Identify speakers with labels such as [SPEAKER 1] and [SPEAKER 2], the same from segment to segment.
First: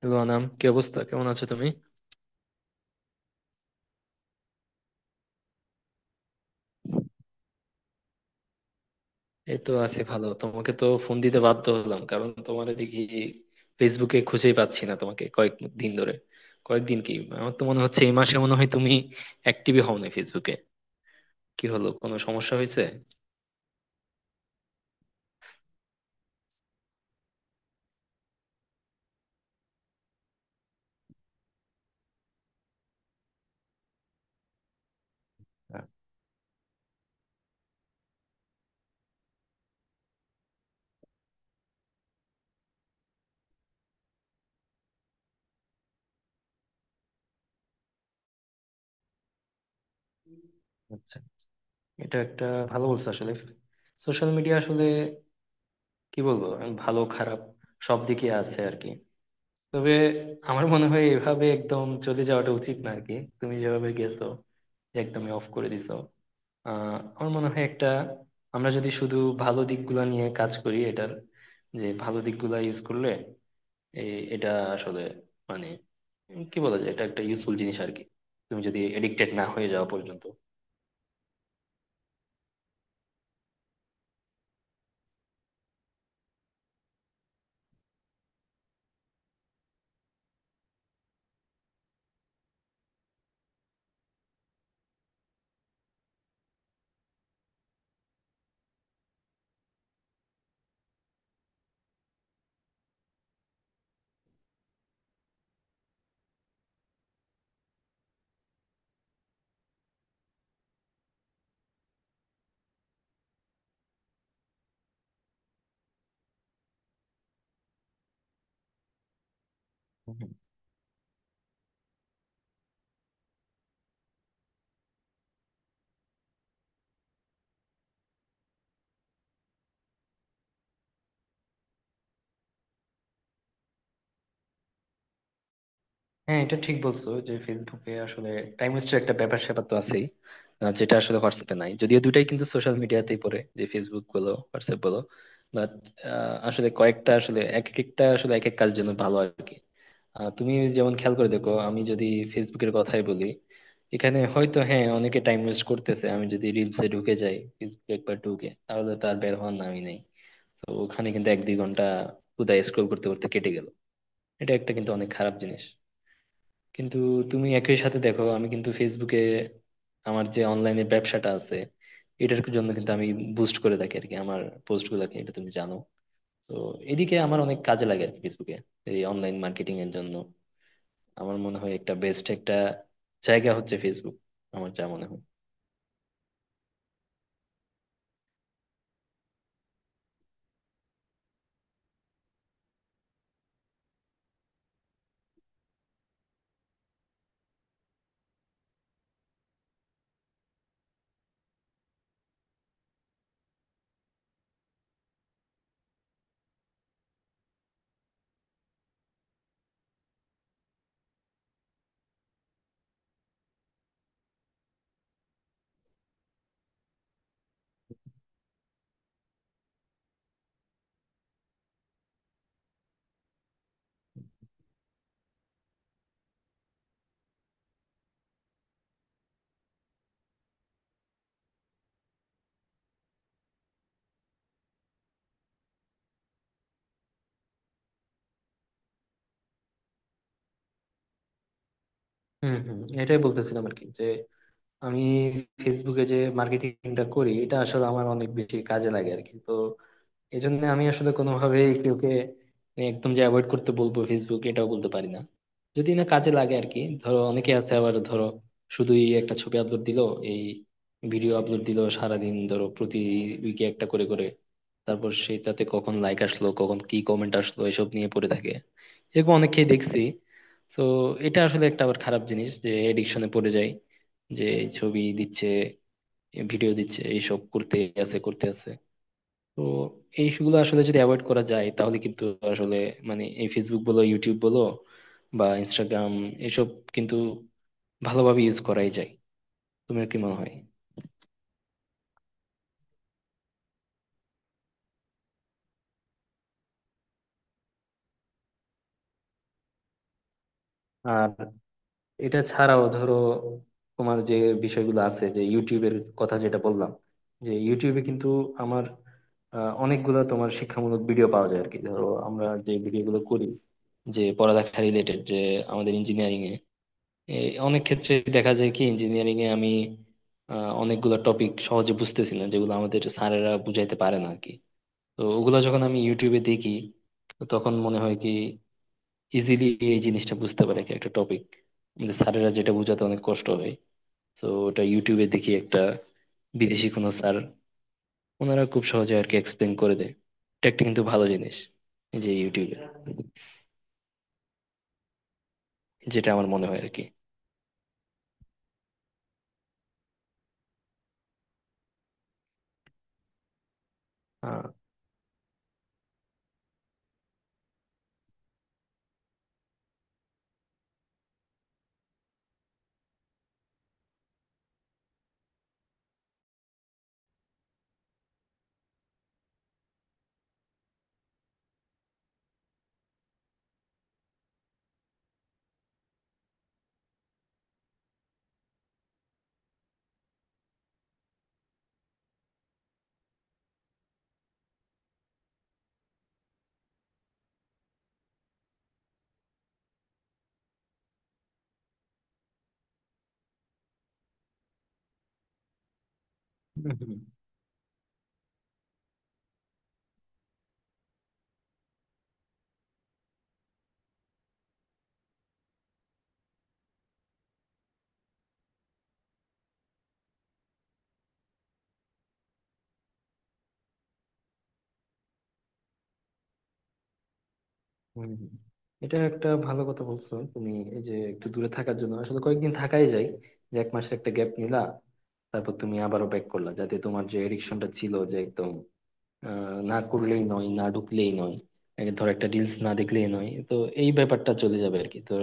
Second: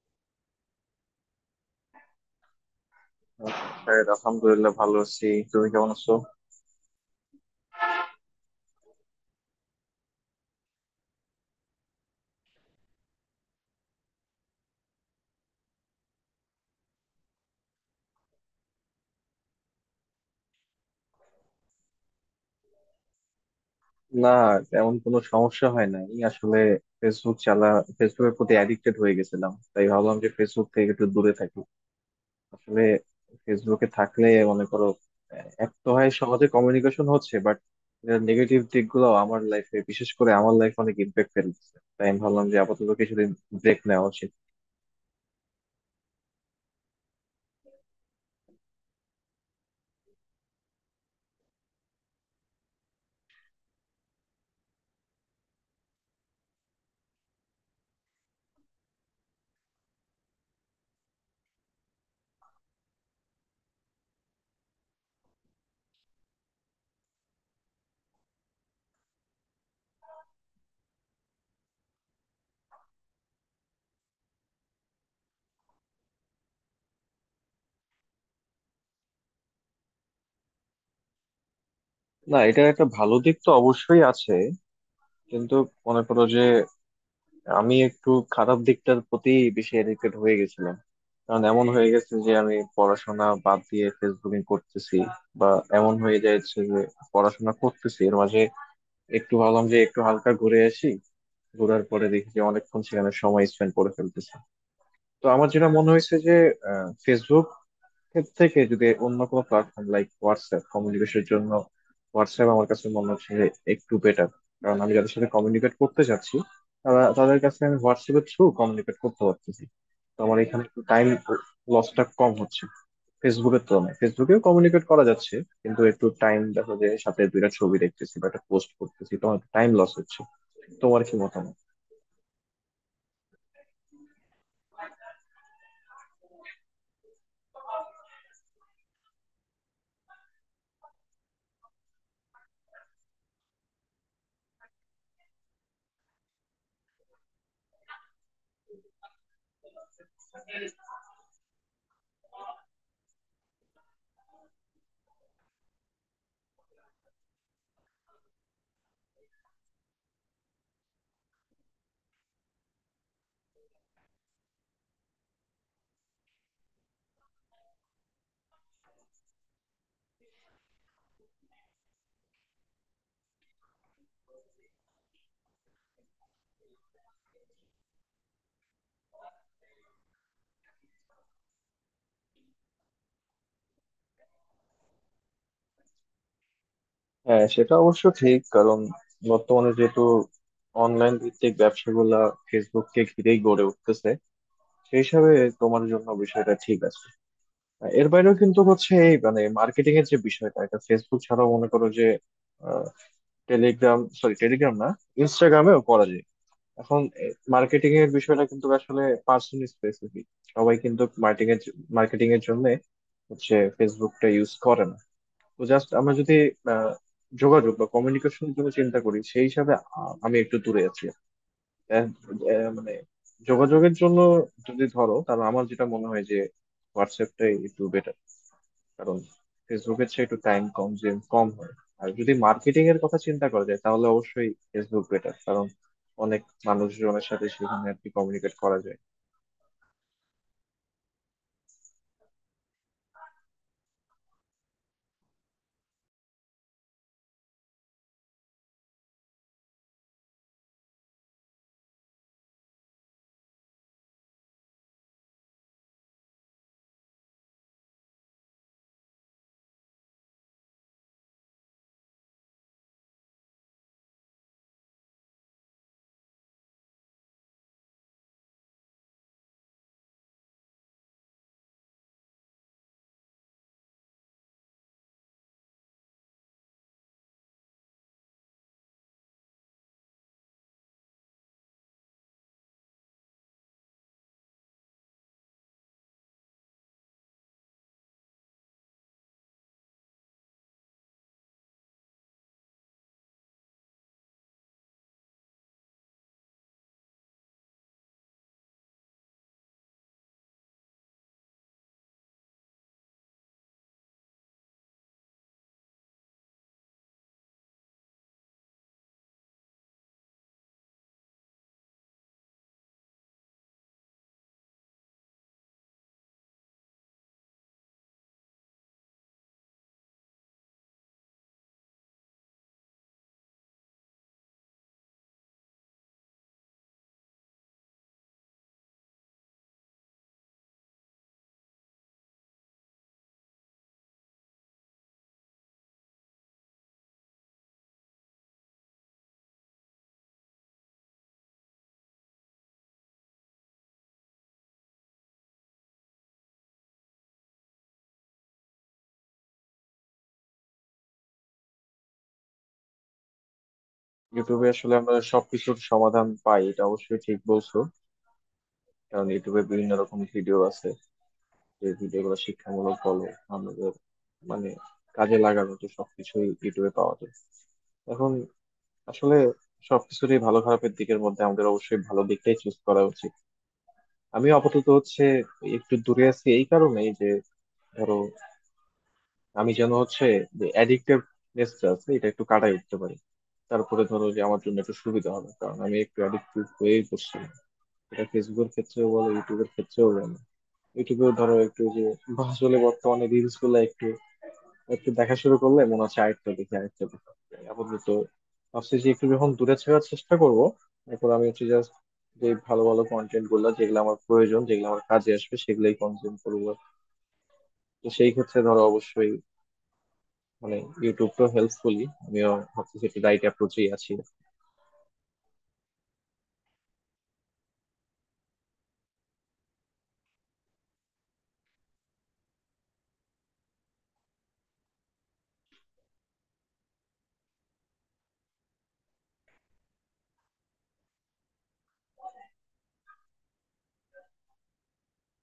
[SPEAKER 1] Hello Anam, কি অবস্থা? কেমন আছো তুমি?
[SPEAKER 2] স্যার, আলহামদুলিল্লাহ ভালো আছি। তুমি কেমন আছো?
[SPEAKER 1] এই তো আছি ভালো। তোমাকে তো ফোন দিতে বাধ্য হলাম কারণ তোমার দেখি ফেসবুকে খুঁজেই পাচ্ছি না তোমাকে কয়েক দিন ধরে। কয়েকদিন কি, আমার তো মনে হচ্ছে এই মাসে মনে হয় তুমি অ্যাক্টিভই হও না ফেসবুকে। কি হলো, কোনো সমস্যা হয়েছে?
[SPEAKER 2] না, তেমন কোনো সমস্যা হয় না। আমি আসলে ফেসবুক চালা ফেসবুকের প্রতি অ্যাডিক্টেড হয়ে গেছিলাম, তাই ভাবলাম যে ফেসবুক থেকে একটু দূরে থাকি। আসলে ফেসবুকে থাকলে মনে করো, এক
[SPEAKER 1] আহ,
[SPEAKER 2] তো হয় সহজে কমিউনিকেশন হচ্ছে, বাট নেগেটিভ দিকগুলো আমার লাইফে, বিশেষ করে আমার লাইফে অনেক ইম্প্যাক্ট ফেলছে, তাই আমি ভাবলাম যে আপাতত কিছুদিন ব্রেক নেওয়া উচিত।
[SPEAKER 1] আচ্ছা। এটা একটা ভালো বলছো আসলে। সোশ্যাল মিডিয়া আসলে কি বলবো, আমি ভালো খারাপ সব দিকে আছে আর কি। তবে আমার মনে হয় এভাবে একদম চলে যাওয়াটা উচিত না আর কি, তুমি যেভাবে গেছো, যে একদমই অফ করে দিছো। আমার মনে হয় একটা, আমরা যদি শুধু ভালো দিকগুলো নিয়ে কাজ করি এটার, যে ভালো দিকগুলো ইউজ করলে এই এটা আসলে মানে কি বলা যায়, এটা একটা ইউজফুল জিনিস আর কি, তুমি যদি এডিক্টেড না হয়ে যাওয়া পর্যন্ত।
[SPEAKER 2] না, এটার একটা ভালো দিক তো অবশ্যই আছে, কিন্তু মনে করো যে আমি একটু খারাপ দিকটার প্রতি বেশি এডিক্টেড হয়ে গেছিলাম। কারণ এমন হয়ে গেছে যে আমি পড়াশোনা বাদ দিয়ে ফেসবুকিং করতেছি, বা এমন হয়ে যাচ্ছে যে পড়াশোনা করতেছি, এর মাঝে একটু ভাবলাম যে একটু হালকা ঘুরে আসি, ঘোরার পরে দেখি যে অনেকক্ষণ সেখানে সময় স্পেন্ড করে ফেলতেছি। তো আমার যেটা মনে হয়েছে যে ফেসবুক ক্ষেত্র থেকে যদি অন্য কোনো প্ল্যাটফর্ম লাইক হোয়াটসঅ্যাপ কমিউনিকেশনের জন্য, হোয়াটসঅ্যাপ আমার কাছে মনে হচ্ছে যে একটু বেটার। কারণ আমি যাদের সাথে কমিউনিকেট করতে চাচ্ছি, তাদের কাছে আমি হোয়াটসঅ্যাপের থ্রু কমিউনিকেট করতে পারতেছি।
[SPEAKER 1] হুম।
[SPEAKER 2] তো আমার এখানে একটু টাইম লসটা কম হচ্ছে ফেসবুকের তুলনায়। ফেসবুকেও কমিউনিকেট করা যাচ্ছে কিন্তু একটু টাইম, দেখো যে সাথে দুইটা ছবি দেখতেছি বা একটা পোস্ট করতেছি, তোমার টাইম লস হচ্ছে। তোমার কি মতামত?
[SPEAKER 1] হ্যাঁ, এটা ঠিক বলছো যে ফেসবুকে আসলে টাইম ওয়েস্টের একটা ব্যাপার স্যাপার তো আছেই। যেটা আসলে হোয়াটসঅ্যাপে নাই, যদিও দুটাই কিন্তু সোশ্যাল মিডিয়াতেই পড়ে, যে ফেসবুক বলো হোয়াটসঅ্যাপ বলো। বাট আসলে কয়েকটা আসলে এক একটা আসলে এক এক কাজ জন্য ভালো আর কি। তুমি যেমন খেয়াল করে দেখো, আমি যদি ফেসবুকের কথাই বলি, এখানে হয়তো হ্যাঁ অনেকে টাইম ওয়েস্ট করতেছে। আমি যদি রিলসে ঢুকে যাই ফেসবুকে একবার ঢুকে তাহলে তো আর বের হওয়ার নামই নেই। তো ওখানে কিন্তু এক দুই ঘন্টা কোথায় স্ক্রোল করতে করতে কেটে গেল। এটা একটা কিন্তু অনেক খারাপ জিনিস। কিন্তু তুমি একই সাথে দেখো, আমি কিন্তু ফেসবুকে, আমার যে অনলাইনে ব্যবসাটা আছে এটার জন্য কিন্তু আমি বুস্ট করে থাকি আর কি, আমার পোস্ট গুলাকে, এটা তুমি জানো। তো এদিকে আমার অনেক কাজে লাগে আর কি ফেসবুকে, এই অনলাইন মার্কেটিং এর জন্য। আমার মনে হয় একটা বেস্ট একটা জায়গা হচ্ছে ফেসবুক, আমার যা মনে হয়।
[SPEAKER 2] হ্যাঁ, সেটা অবশ্য ঠিক। কারণ বর্তমানে যেহেতু অনলাইন ভিত্তিক ব্যবসাগুলা ফেসবুককে ঘিরেই গড়ে উঠতেছে, সেই হিসাবে তোমার জন্য বিষয়টা ঠিক আছে। এর বাইরেও কিন্তু হচ্ছে এই মানে মার্কেটিং এর যে বিষয়টা, এটা ফেসবুক ছাড়াও মনে করো যে টেলিগ্রাম না, ইনস্টাগ্রামেও করা যায়। এখন মার্কেটিং এর বিষয়টা কিন্তু আসলে পার্সন স্পেসিফিক। সবাই কিন্তু মার্কেটিং এর জন্য হচ্ছে ফেসবুকটা ইউজ করে না। তো জাস্ট আমরা যদি আহ, যোগাযোগ বা কমিউনিকেশন জন্য চিন্তা করি, সেই হিসাবে আমি একটু দূরে আছি। আহ, মানে যোগাযোগের জন্য যদি ধরো, তাহলে আমার যেটা মনে হয় যে হোয়াটসঅ্যাপটাই একটু বেটার। কারণ ফেসবুকের চেয়ে একটু টাইম কনজিউম কম হয়। আর যদি মার্কেটিং এর কথা চিন্তা করা যায়, তাহলে অবশ্যই ফেসবুক বেটার। কারণ অনেক মানুষজনের সাথে সেখানে আর কি কমিউনিকেট করা যায়।
[SPEAKER 1] হম হম, এটাই বলতেছিলাম আর কি, যে আমি ফেসবুকে যে মার্কেটিংটা করি এটা আসলে আমার অনেক বেশি কাজে লাগে আর কি। তো এই জন্য আমি আসলে কোনোভাবে কেউকে একদম যে অ্যাভয়েড করতে বলবো ফেসবুক এটাও বলতে পারি না, যদি না কাজে লাগে আর কি। ধরো অনেকে আছে আবার, ধরো শুধুই একটা ছবি আপলোড দিলো, এই ভিডিও আপলোড দিলো সারাদিন, ধরো প্রতি উইকে একটা করে করে, তারপর সেটাতে কখন লাইক আসলো কখন কি কমেন্ট আসলো এসব নিয়ে পড়ে থাকে। এরকম অনেককেই দেখছি। তো এটা আসলে একটা আবার খারাপ জিনিস, যে এডিকশনে পড়ে যায়, যে এই ছবি দিচ্ছে ভিডিও দিচ্ছে এইসব করতে আছে করতে আছে। তো এইগুলো আসলে যদি অ্যাভয়েড করা যায় তাহলে কিন্তু আসলে মানে এই ফেসবুক বলো ইউটিউব বলো বা ইনস্টাগ্রাম এসব কিন্তু ভালোভাবে ইউজ করাই যায়। তোমার কি মনে হয়? আর এটা ছাড়াও ধরো তোমার যে বিষয়গুলো আছে, যে ইউটিউবের কথা যেটা বললাম, যে ইউটিউবে কিন্তু আমার অনেকগুলো তোমার শিক্ষামূলক ভিডিও পাওয়া যায় আর কি। ধরো আমরা যে ভিডিওগুলো করি, যে পড়ালেখা রিলেটেড, যে আমাদের ইঞ্জিনিয়ারিং এ এই অনেক ক্ষেত্রে দেখা যায় কি, ইঞ্জিনিয়ারিং এ আমি অনেকগুলো টপিক সহজে বুঝতেছি না যেগুলো আমাদের স্যারেরা বুঝাইতে পারে না আর কি। তো ওগুলা যখন আমি ইউটিউবে দেখি তো তখন মনে হয় কি ইজিলি এই জিনিসটা বুঝতে পারে কি একটা টপিক, কিন্তু স্যারেরা যেটা বোঝাতে অনেক কষ্ট হয়। তো ওটা ইউটিউবে দেখি একটা বিদেশি কোনো স্যার, ওনারা খুব সহজে আর কি এক্সপ্লেন করে দেয়। এটা একটা কিন্তু ভালো জিনিস, এই যে ইউটিউবে, যেটা আমার মনে হয় আর কি।
[SPEAKER 2] ইউটিউবে
[SPEAKER 1] আহ,
[SPEAKER 2] আসলে আমরা সবকিছুর সমাধান পাই, এটা অবশ্যই ঠিক বলছো। কারণ ইউটিউবে বিভিন্ন রকম ভিডিও আছে, যে ভিডিওগুলো শিক্ষামূলক বলো, আমাদের মানে কাজে লাগানো, তো সবকিছুই ইউটিউবে পাওয়া যায়। এখন আসলে সবকিছুরই ভালো খারাপের দিকের মধ্যে আমাদের অবশ্যই ভালো দিকটাই চুজ করা উচিত। আমি আপাতত হচ্ছে একটু দূরে আছি এই কারণেই যে ধরো, আমি যেন হচ্ছে যে অ্যাডিক্টিভ নেসটা আছে এটা একটু কাটাই উঠতে পারি। তারপরে ধরো যে আমার জন্য একটু সুবিধা হবে, কারণ আমি একটু অ্যাডিক্টিভ হয়েই পড়ছি। এটা ফেসবুকের ক্ষেত্রেও বলো, ইউটিউবের ক্ষেত্রেও বলো, ইউটিউবেও ধরো একটু যে আসলে বর্তমানে রিলস গুলো একটু একটু দেখা শুরু করলে মনে হচ্ছে আরেকটা দেখি,
[SPEAKER 1] হুম
[SPEAKER 2] আরেকটা
[SPEAKER 1] হুম।
[SPEAKER 2] দেখি। আপাতত ভাবছি যে একটু যখন দূরে থাকার চেষ্টা করব, এরপর আমি হচ্ছে জাস্ট যে ভালো ভালো কন্টেন্ট গুলো, যেগুলো আমার প্রয়োজন, যেগুলো আমার কাজে আসবে, সেগুলোই কনজিউম করবো। তো সেই ক্ষেত্রে ধরো অবশ্যই মানে ইউটিউব তো হেল্পফুলি, আমিও ভাবতেছি একটু রাইট অ্যাপ্রোচেই আছি।
[SPEAKER 1] হুম হুম। এটা একটা ভালো কথা বলছো তুমি। এই যে একটু দূরে থাকার জন্য আসলে কয়েকদিন থাকাই যায়, যে এক মাসের একটা গ্যাপ নিলা, তারপর তুমি আবারও ব্যাক করলা, যাতে তোমার যে এডিকশনটা ছিল যে একদম আ না করলেই নয়, না ঢুকলেই নয়। এ ধর একটা রিলস না দেখলেই নয়। তো এই ব্যাপারটা চলে যাবে আরকি। তো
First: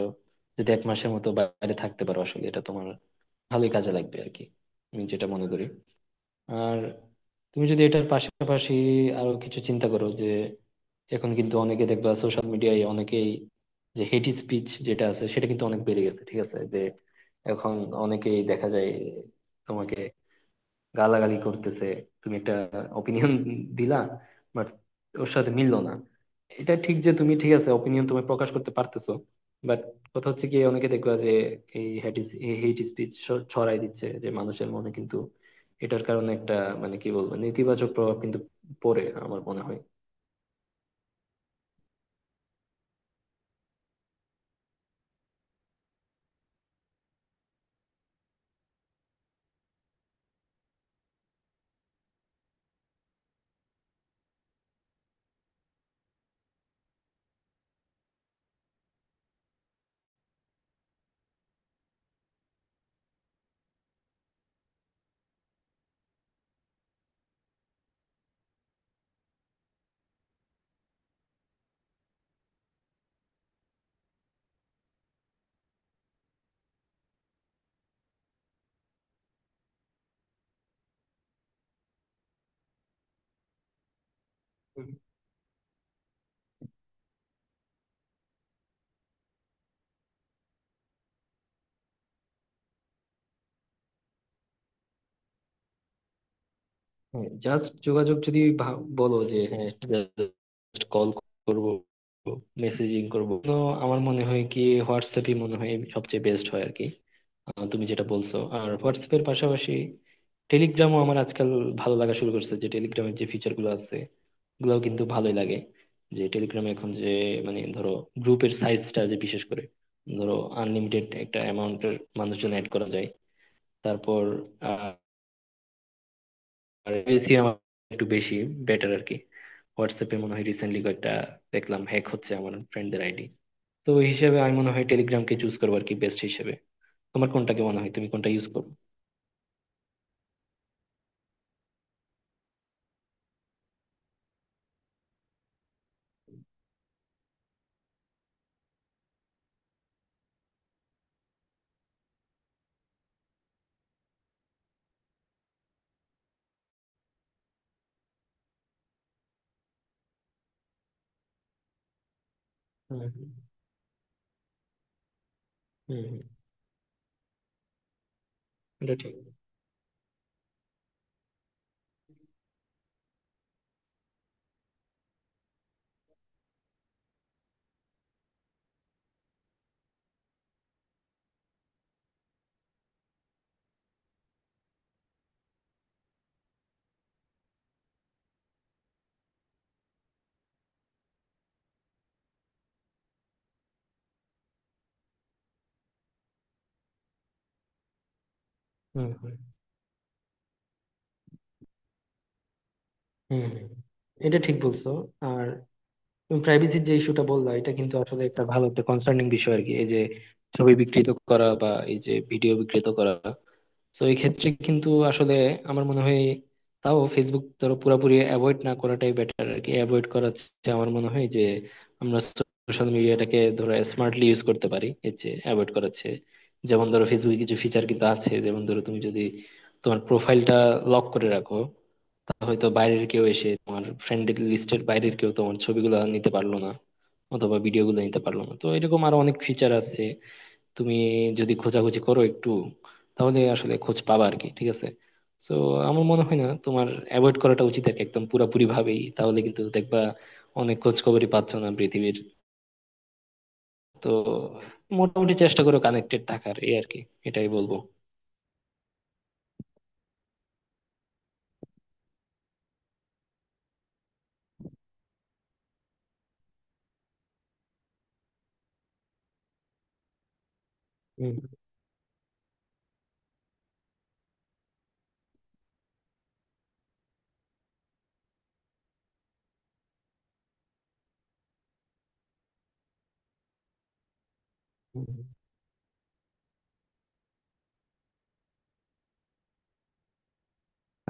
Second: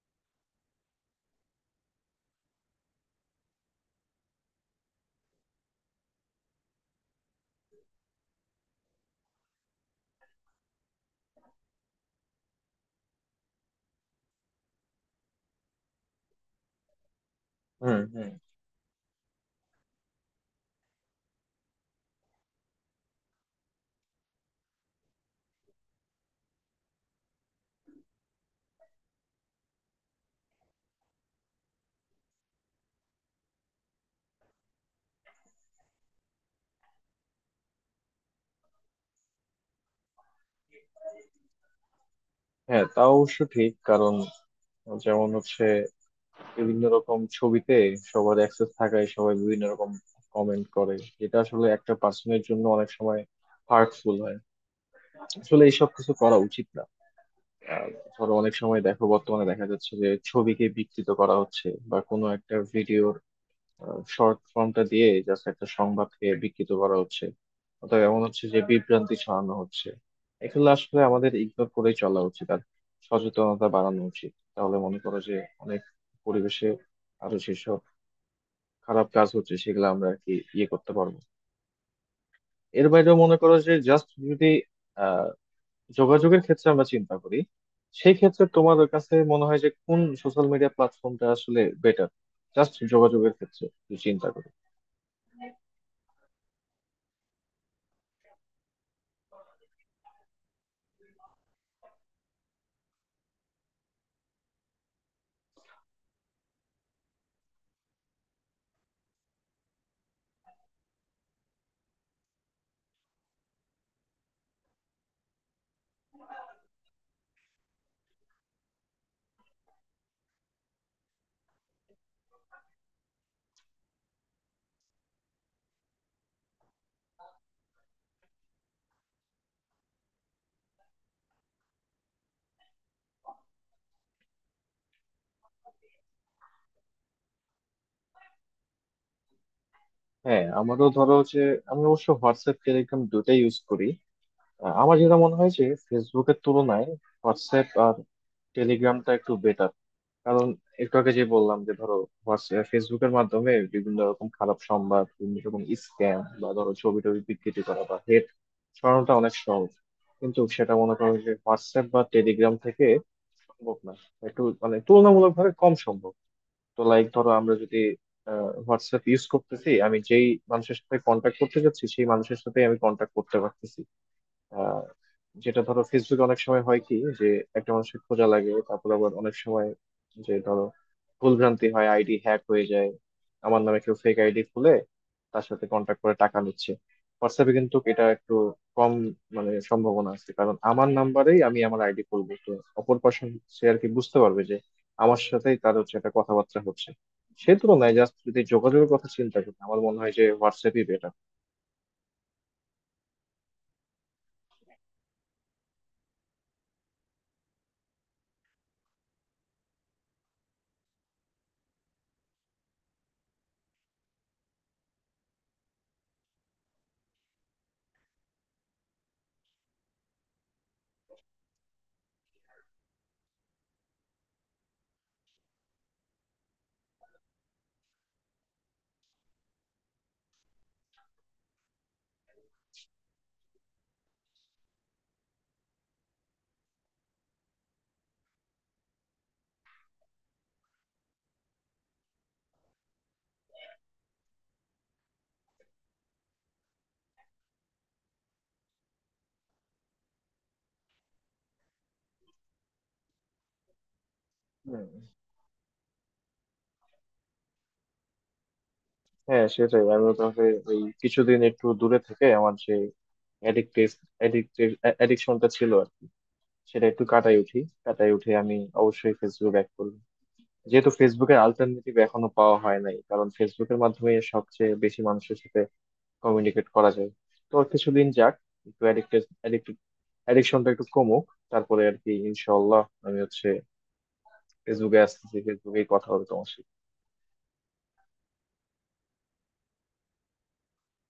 [SPEAKER 1] যদি ১ মাসের মতো বাইরে থাকতে পারো আসলে এটা তোমার ভালোই কাজে লাগবে আরকি, আমি যেটা মনে করি। আর তুমি যদি এটার পাশাপাশি আরো কিছু চিন্তা করো, যে এখন কিন্তু অনেকে দেখবা সোশ্যাল মিডিয়ায় অনেকেই যে হেট স্পিচ যেটা আছে সেটা কিন্তু অনেক বেড়ে গেছে। ঠিক আছে? যে এখন
[SPEAKER 2] হুম হুম।
[SPEAKER 1] অনেকেই দেখা যায় তোমাকে গালাগালি করতেছে, তুমি একটা অপিনিয়ন দিলা বাট ওর সাথে মিললো না। এটা ঠিক যে তুমি ঠিক আছে অপিনিয়ন তুমি প্রকাশ করতে পারতেছো, বাট কথা হচ্ছে কি, অনেকে দেখবা যে এই হেট স্পিচ ছড়াই দিচ্ছে, যে মানুষের মনে কিন্তু এটার কারণে একটা মানে কি বলবো নেতিবাচক প্রভাব কিন্তু পড়ে আমার মনে হয়।
[SPEAKER 2] হ্যাঁ, তা অবশ্য ঠিক। কারণ যেমন হচ্ছে বিভিন্ন রকম ছবিতে সবার অ্যাক্সেস থাকায় সবাই বিভিন্ন রকম কমেন্ট করে। এটা আসলে একটা পার্সনের জন্য অনেক সময় হার্টফুল হয়। আসলে এইসব কিছু করা উচিত না। আহ, ধরো অনেক সময় দেখো, বর্তমানে দেখা যাচ্ছে যে ছবিকে বিকৃত করা হচ্ছে, বা কোনো একটা ভিডিওর শর্ট ফর্মটা দিয়ে জাস্ট একটা সংবাদকে বিকৃত করা হচ্ছে, অথবা এমন হচ্ছে যে বিভ্রান্তি ছড়ানো হচ্ছে। এগুলো আসলে আমাদের ইগনোর করেই চলা উচিত আর সচেতনতা বাড়ানো উচিত, তাহলে মনে করো যে অনেক পরিবেশে আরো যেসব খারাপ কাজ হচ্ছে, সেগুলো আমরা আর কি ইয়ে করতে পারবো। এর বাইরেও মনে করো যে জাস্ট যদি যোগাযোগের ক্ষেত্রে আমরা চিন্তা করি, সেই ক্ষেত্রে তোমার কাছে মনে হয় যে কোন সোশ্যাল মিডিয়া প্ল্যাটফর্মটা আসলে বেটার? জাস্ট যোগাযোগের ক্ষেত্রে যদি চিন্তা করি।
[SPEAKER 1] জাস্ট যোগাযোগ যদি বলো যে হ্যাঁ, জাস্ট কল করব, মেসেজিং করব, তো আমার মনে হয় কি হোয়াটসঅ্যাপই মনে হয় সবচেয়ে বেস্ট হয় আর কি। তুমি যেটা বলছো, আর হোয়াটসঅ্যাপের পাশাপাশি টেলিগ্রামও আমার আজকাল ভালো লাগা শুরু করছে, যে টেলিগ্রামের যে ফিচার গুলো আছে ওগুলাও কিন্তু ভালোই লাগে। যে টেলিগ্রামে এখন যে মানে ধরো গ্রুপের সাইজটা যে বিশেষ করে ধরো আনলিমিটেড একটা অ্যামাউন্টের মানুষজন অ্যাড করা যায়। তারপর আর বেশি আমার একটু বেশি বেটার আর কি। হোয়াটসঅ্যাপে মনে হয় রিসেন্টলি কয়েকটা দেখলাম হ্যাক হচ্ছে আমার ফ্রেন্ডদের আইডি। তো ওই হিসেবে আমি মনে হয় টেলিগ্রামকে চুজ করবো আর কি, বেস্ট হিসেবে। তোমার কোনটাকে মনে হয়, তুমি কোনটা ইউজ করো?
[SPEAKER 2] হ্যাঁ, আমারও ধরো যে, আমি অবশ্য হোয়াটসঅ্যাপ টেলিগ্রাম দুটাই ইউজ করি। আমার যেটা মনে হয় যে ফেসবুকের তুলনায় হোয়াটসঅ্যাপ আর টেলিগ্রামটা একটু বেটার। কারণ একটু আগে যে বললাম যে ধরো, ফেসবুকের মাধ্যমে বিভিন্ন রকম খারাপ সংবাদ, বিভিন্ন রকম স্ক্যাম, বা ধরো ছবি টবি বিকৃতি করা বা হেট ছড়ানোটা অনেক সহজ। কিন্তু সেটা মনে করো যে হোয়াটসঅ্যাপ বা টেলিগ্রাম থেকে
[SPEAKER 1] হুম
[SPEAKER 2] সম্ভব না, একটু মানে তুলনামূলকভাবে কম
[SPEAKER 1] হুম।
[SPEAKER 2] সম্ভব।
[SPEAKER 1] হুম হুম।
[SPEAKER 2] তো লাইক ধরো, আমরা যদি
[SPEAKER 1] এটা
[SPEAKER 2] হোয়াটসঅ্যাপ
[SPEAKER 1] ঠিক
[SPEAKER 2] ইউজ করতেছি, আমি যেই মানুষের সাথে কন্ট্যাক্ট করতে যাচ্ছি, সেই মানুষের সাথে আমি কন্ট্যাক্ট করতে পারতেছি। আহ, যেটা ধরো ফেসবুকে অনেক সময় হয় কি যে একটা মানুষের খোঁজা লাগে, তারপর আবার অনেক সময় যে ধরো ভুলভ্রান্তি হয়, আইডি হ্যাক হয়ে যায়, আমার নামে কেউ ফেক আইডি খুলে তার সাথে কন্ট্যাক্ট করে টাকা নিচ্ছে। হোয়াটসঅ্যাপে কিন্তু এটা একটু কম মানে সম্ভাবনা আছে, কারণ আমার নাম্বারেই আমি আমার আইডি খুলবো। তো অপর পার্সন সে আর কি বুঝতে পারবে যে আমার সাথেই তার হচ্ছে একটা কথাবার্তা হচ্ছে। সে তুলনায় জাস্ট যদি যোগাযোগের কথা
[SPEAKER 1] হুম হুম
[SPEAKER 2] চিন্তা করি, আমার মনে হয় যে হোয়াটসঅ্যাপই বেটার।
[SPEAKER 1] হুম হুম এটা ঠিক বলছো। আর তুমি প্রাইভেসির যে ইস্যুটা বললা, এটা কিন্তু আসলে একটা ভালো একটা কনসার্নিং বিষয় আর কি, এই যে ছবি বিকৃত করা বা এই যে ভিডিও বিকৃত করা। তো এই ক্ষেত্রে কিন্তু আসলে আমার মনে হয় তাও ফেসবুক ধরো পুরোপুরি অ্যাভয়েড না করাটাই বেটার আর কি। অ্যাভয়েড করা হচ্ছে আমার মনে হয় যে আমরা সোশ্যাল মিডিয়াটাকে ধরো স্মার্টলি ইউজ করতে পারি এর চেয়ে অ্যাভয়েড করাচ্ছে। যেমন ধরো ফেসবুকে কিছু ফিচার কিন্তু আছে, যেমন ধরো তুমি যদি তোমার প্রোফাইলটা লক করে রাখো, তা হয়তো বাইরের কেউ এসে তোমার ফ্রেন্ডের লিস্টের বাইরের কেউ তোমার ছবিগুলো নিতে পারলো না অথবা ভিডিওগুলো নিতে পারলো না। তো এরকম আরো অনেক ফিচার আছে, তুমি যদি খোঁজাখুঁজি করো একটু তাহলে আসলে খোঁজ পাবা আর কি। ঠিক আছে? তো আমার মনে হয় না তোমার অ্যাভয়েড করাটা উচিত আর কি, একদম পুরাপুরি ভাবেই, তাহলে কিন্তু দেখবা অনেক খোঁজ খবরই পাচ্ছ না পৃথিবীর। তো মোটামুটি চেষ্টা করো কানেক্টেড থাকার এই আর কি, এটাই বলবো।
[SPEAKER 2] হ্যাঁ, সেটাই আমি তোমাকে, ওই কিছুদিন একটু দূরে থেকে আমার যে অ্যাডিক্টিভ অ্যাডিক্টিভ অ্যাডিকশনটা ছিল আর কি, সেটা একটু কাটাই উঠি। কাটাই উঠে আমি অবশ্যই ফেসবুক ব্যাক করবো, যেহেতু
[SPEAKER 1] হুম।
[SPEAKER 2] ফেসবুকের অল্টারনেটিভ এখনো পাওয়া হয় নাই। কারণ ফেসবুকের মাধ্যমে সবচেয়ে বেশি মানুষের সাথে কমিউনিকেট করা যায়। তো আর কিছুদিন যাক, একটু অ্যাডিক্টেড অ্যাডিক্টেড অ্যাডিকশনটা একটু কমুক, তারপরে আর কি ইনশাল্লাহ আমি হচ্ছে ফেসবুকে
[SPEAKER 1] হুম।
[SPEAKER 2] আসতেছি, ফেসবুকেই কথা হবে তোমার সাথে।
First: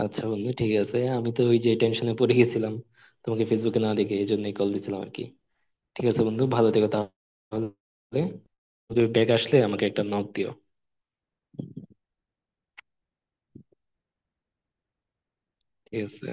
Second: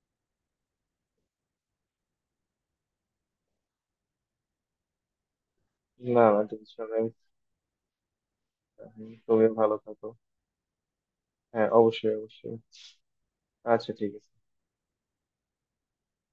[SPEAKER 1] আচ্ছা বন্ধু, ঠিক আছে, আমি তো ওই যে টেনশনে পড়ে গেছিলাম তোমাকে ফেসবুকে না দেখে, এই জন্যই কল দিছিলাম আর কি। ঠিক আছে
[SPEAKER 2] না না,
[SPEAKER 1] বন্ধু, ভালো
[SPEAKER 2] টেনশন
[SPEAKER 1] থেকো
[SPEAKER 2] নেই,
[SPEAKER 1] তাহলে। ব্যাগ
[SPEAKER 2] তুমি
[SPEAKER 1] আসলে
[SPEAKER 2] ভালো
[SPEAKER 1] আমাকে একটা
[SPEAKER 2] থাকো।
[SPEAKER 1] নক দিও।
[SPEAKER 2] হ্যাঁ, অবশ্যই অবশ্যই। আচ্ছা, ঠিক আছে।
[SPEAKER 1] ঠিক আছে।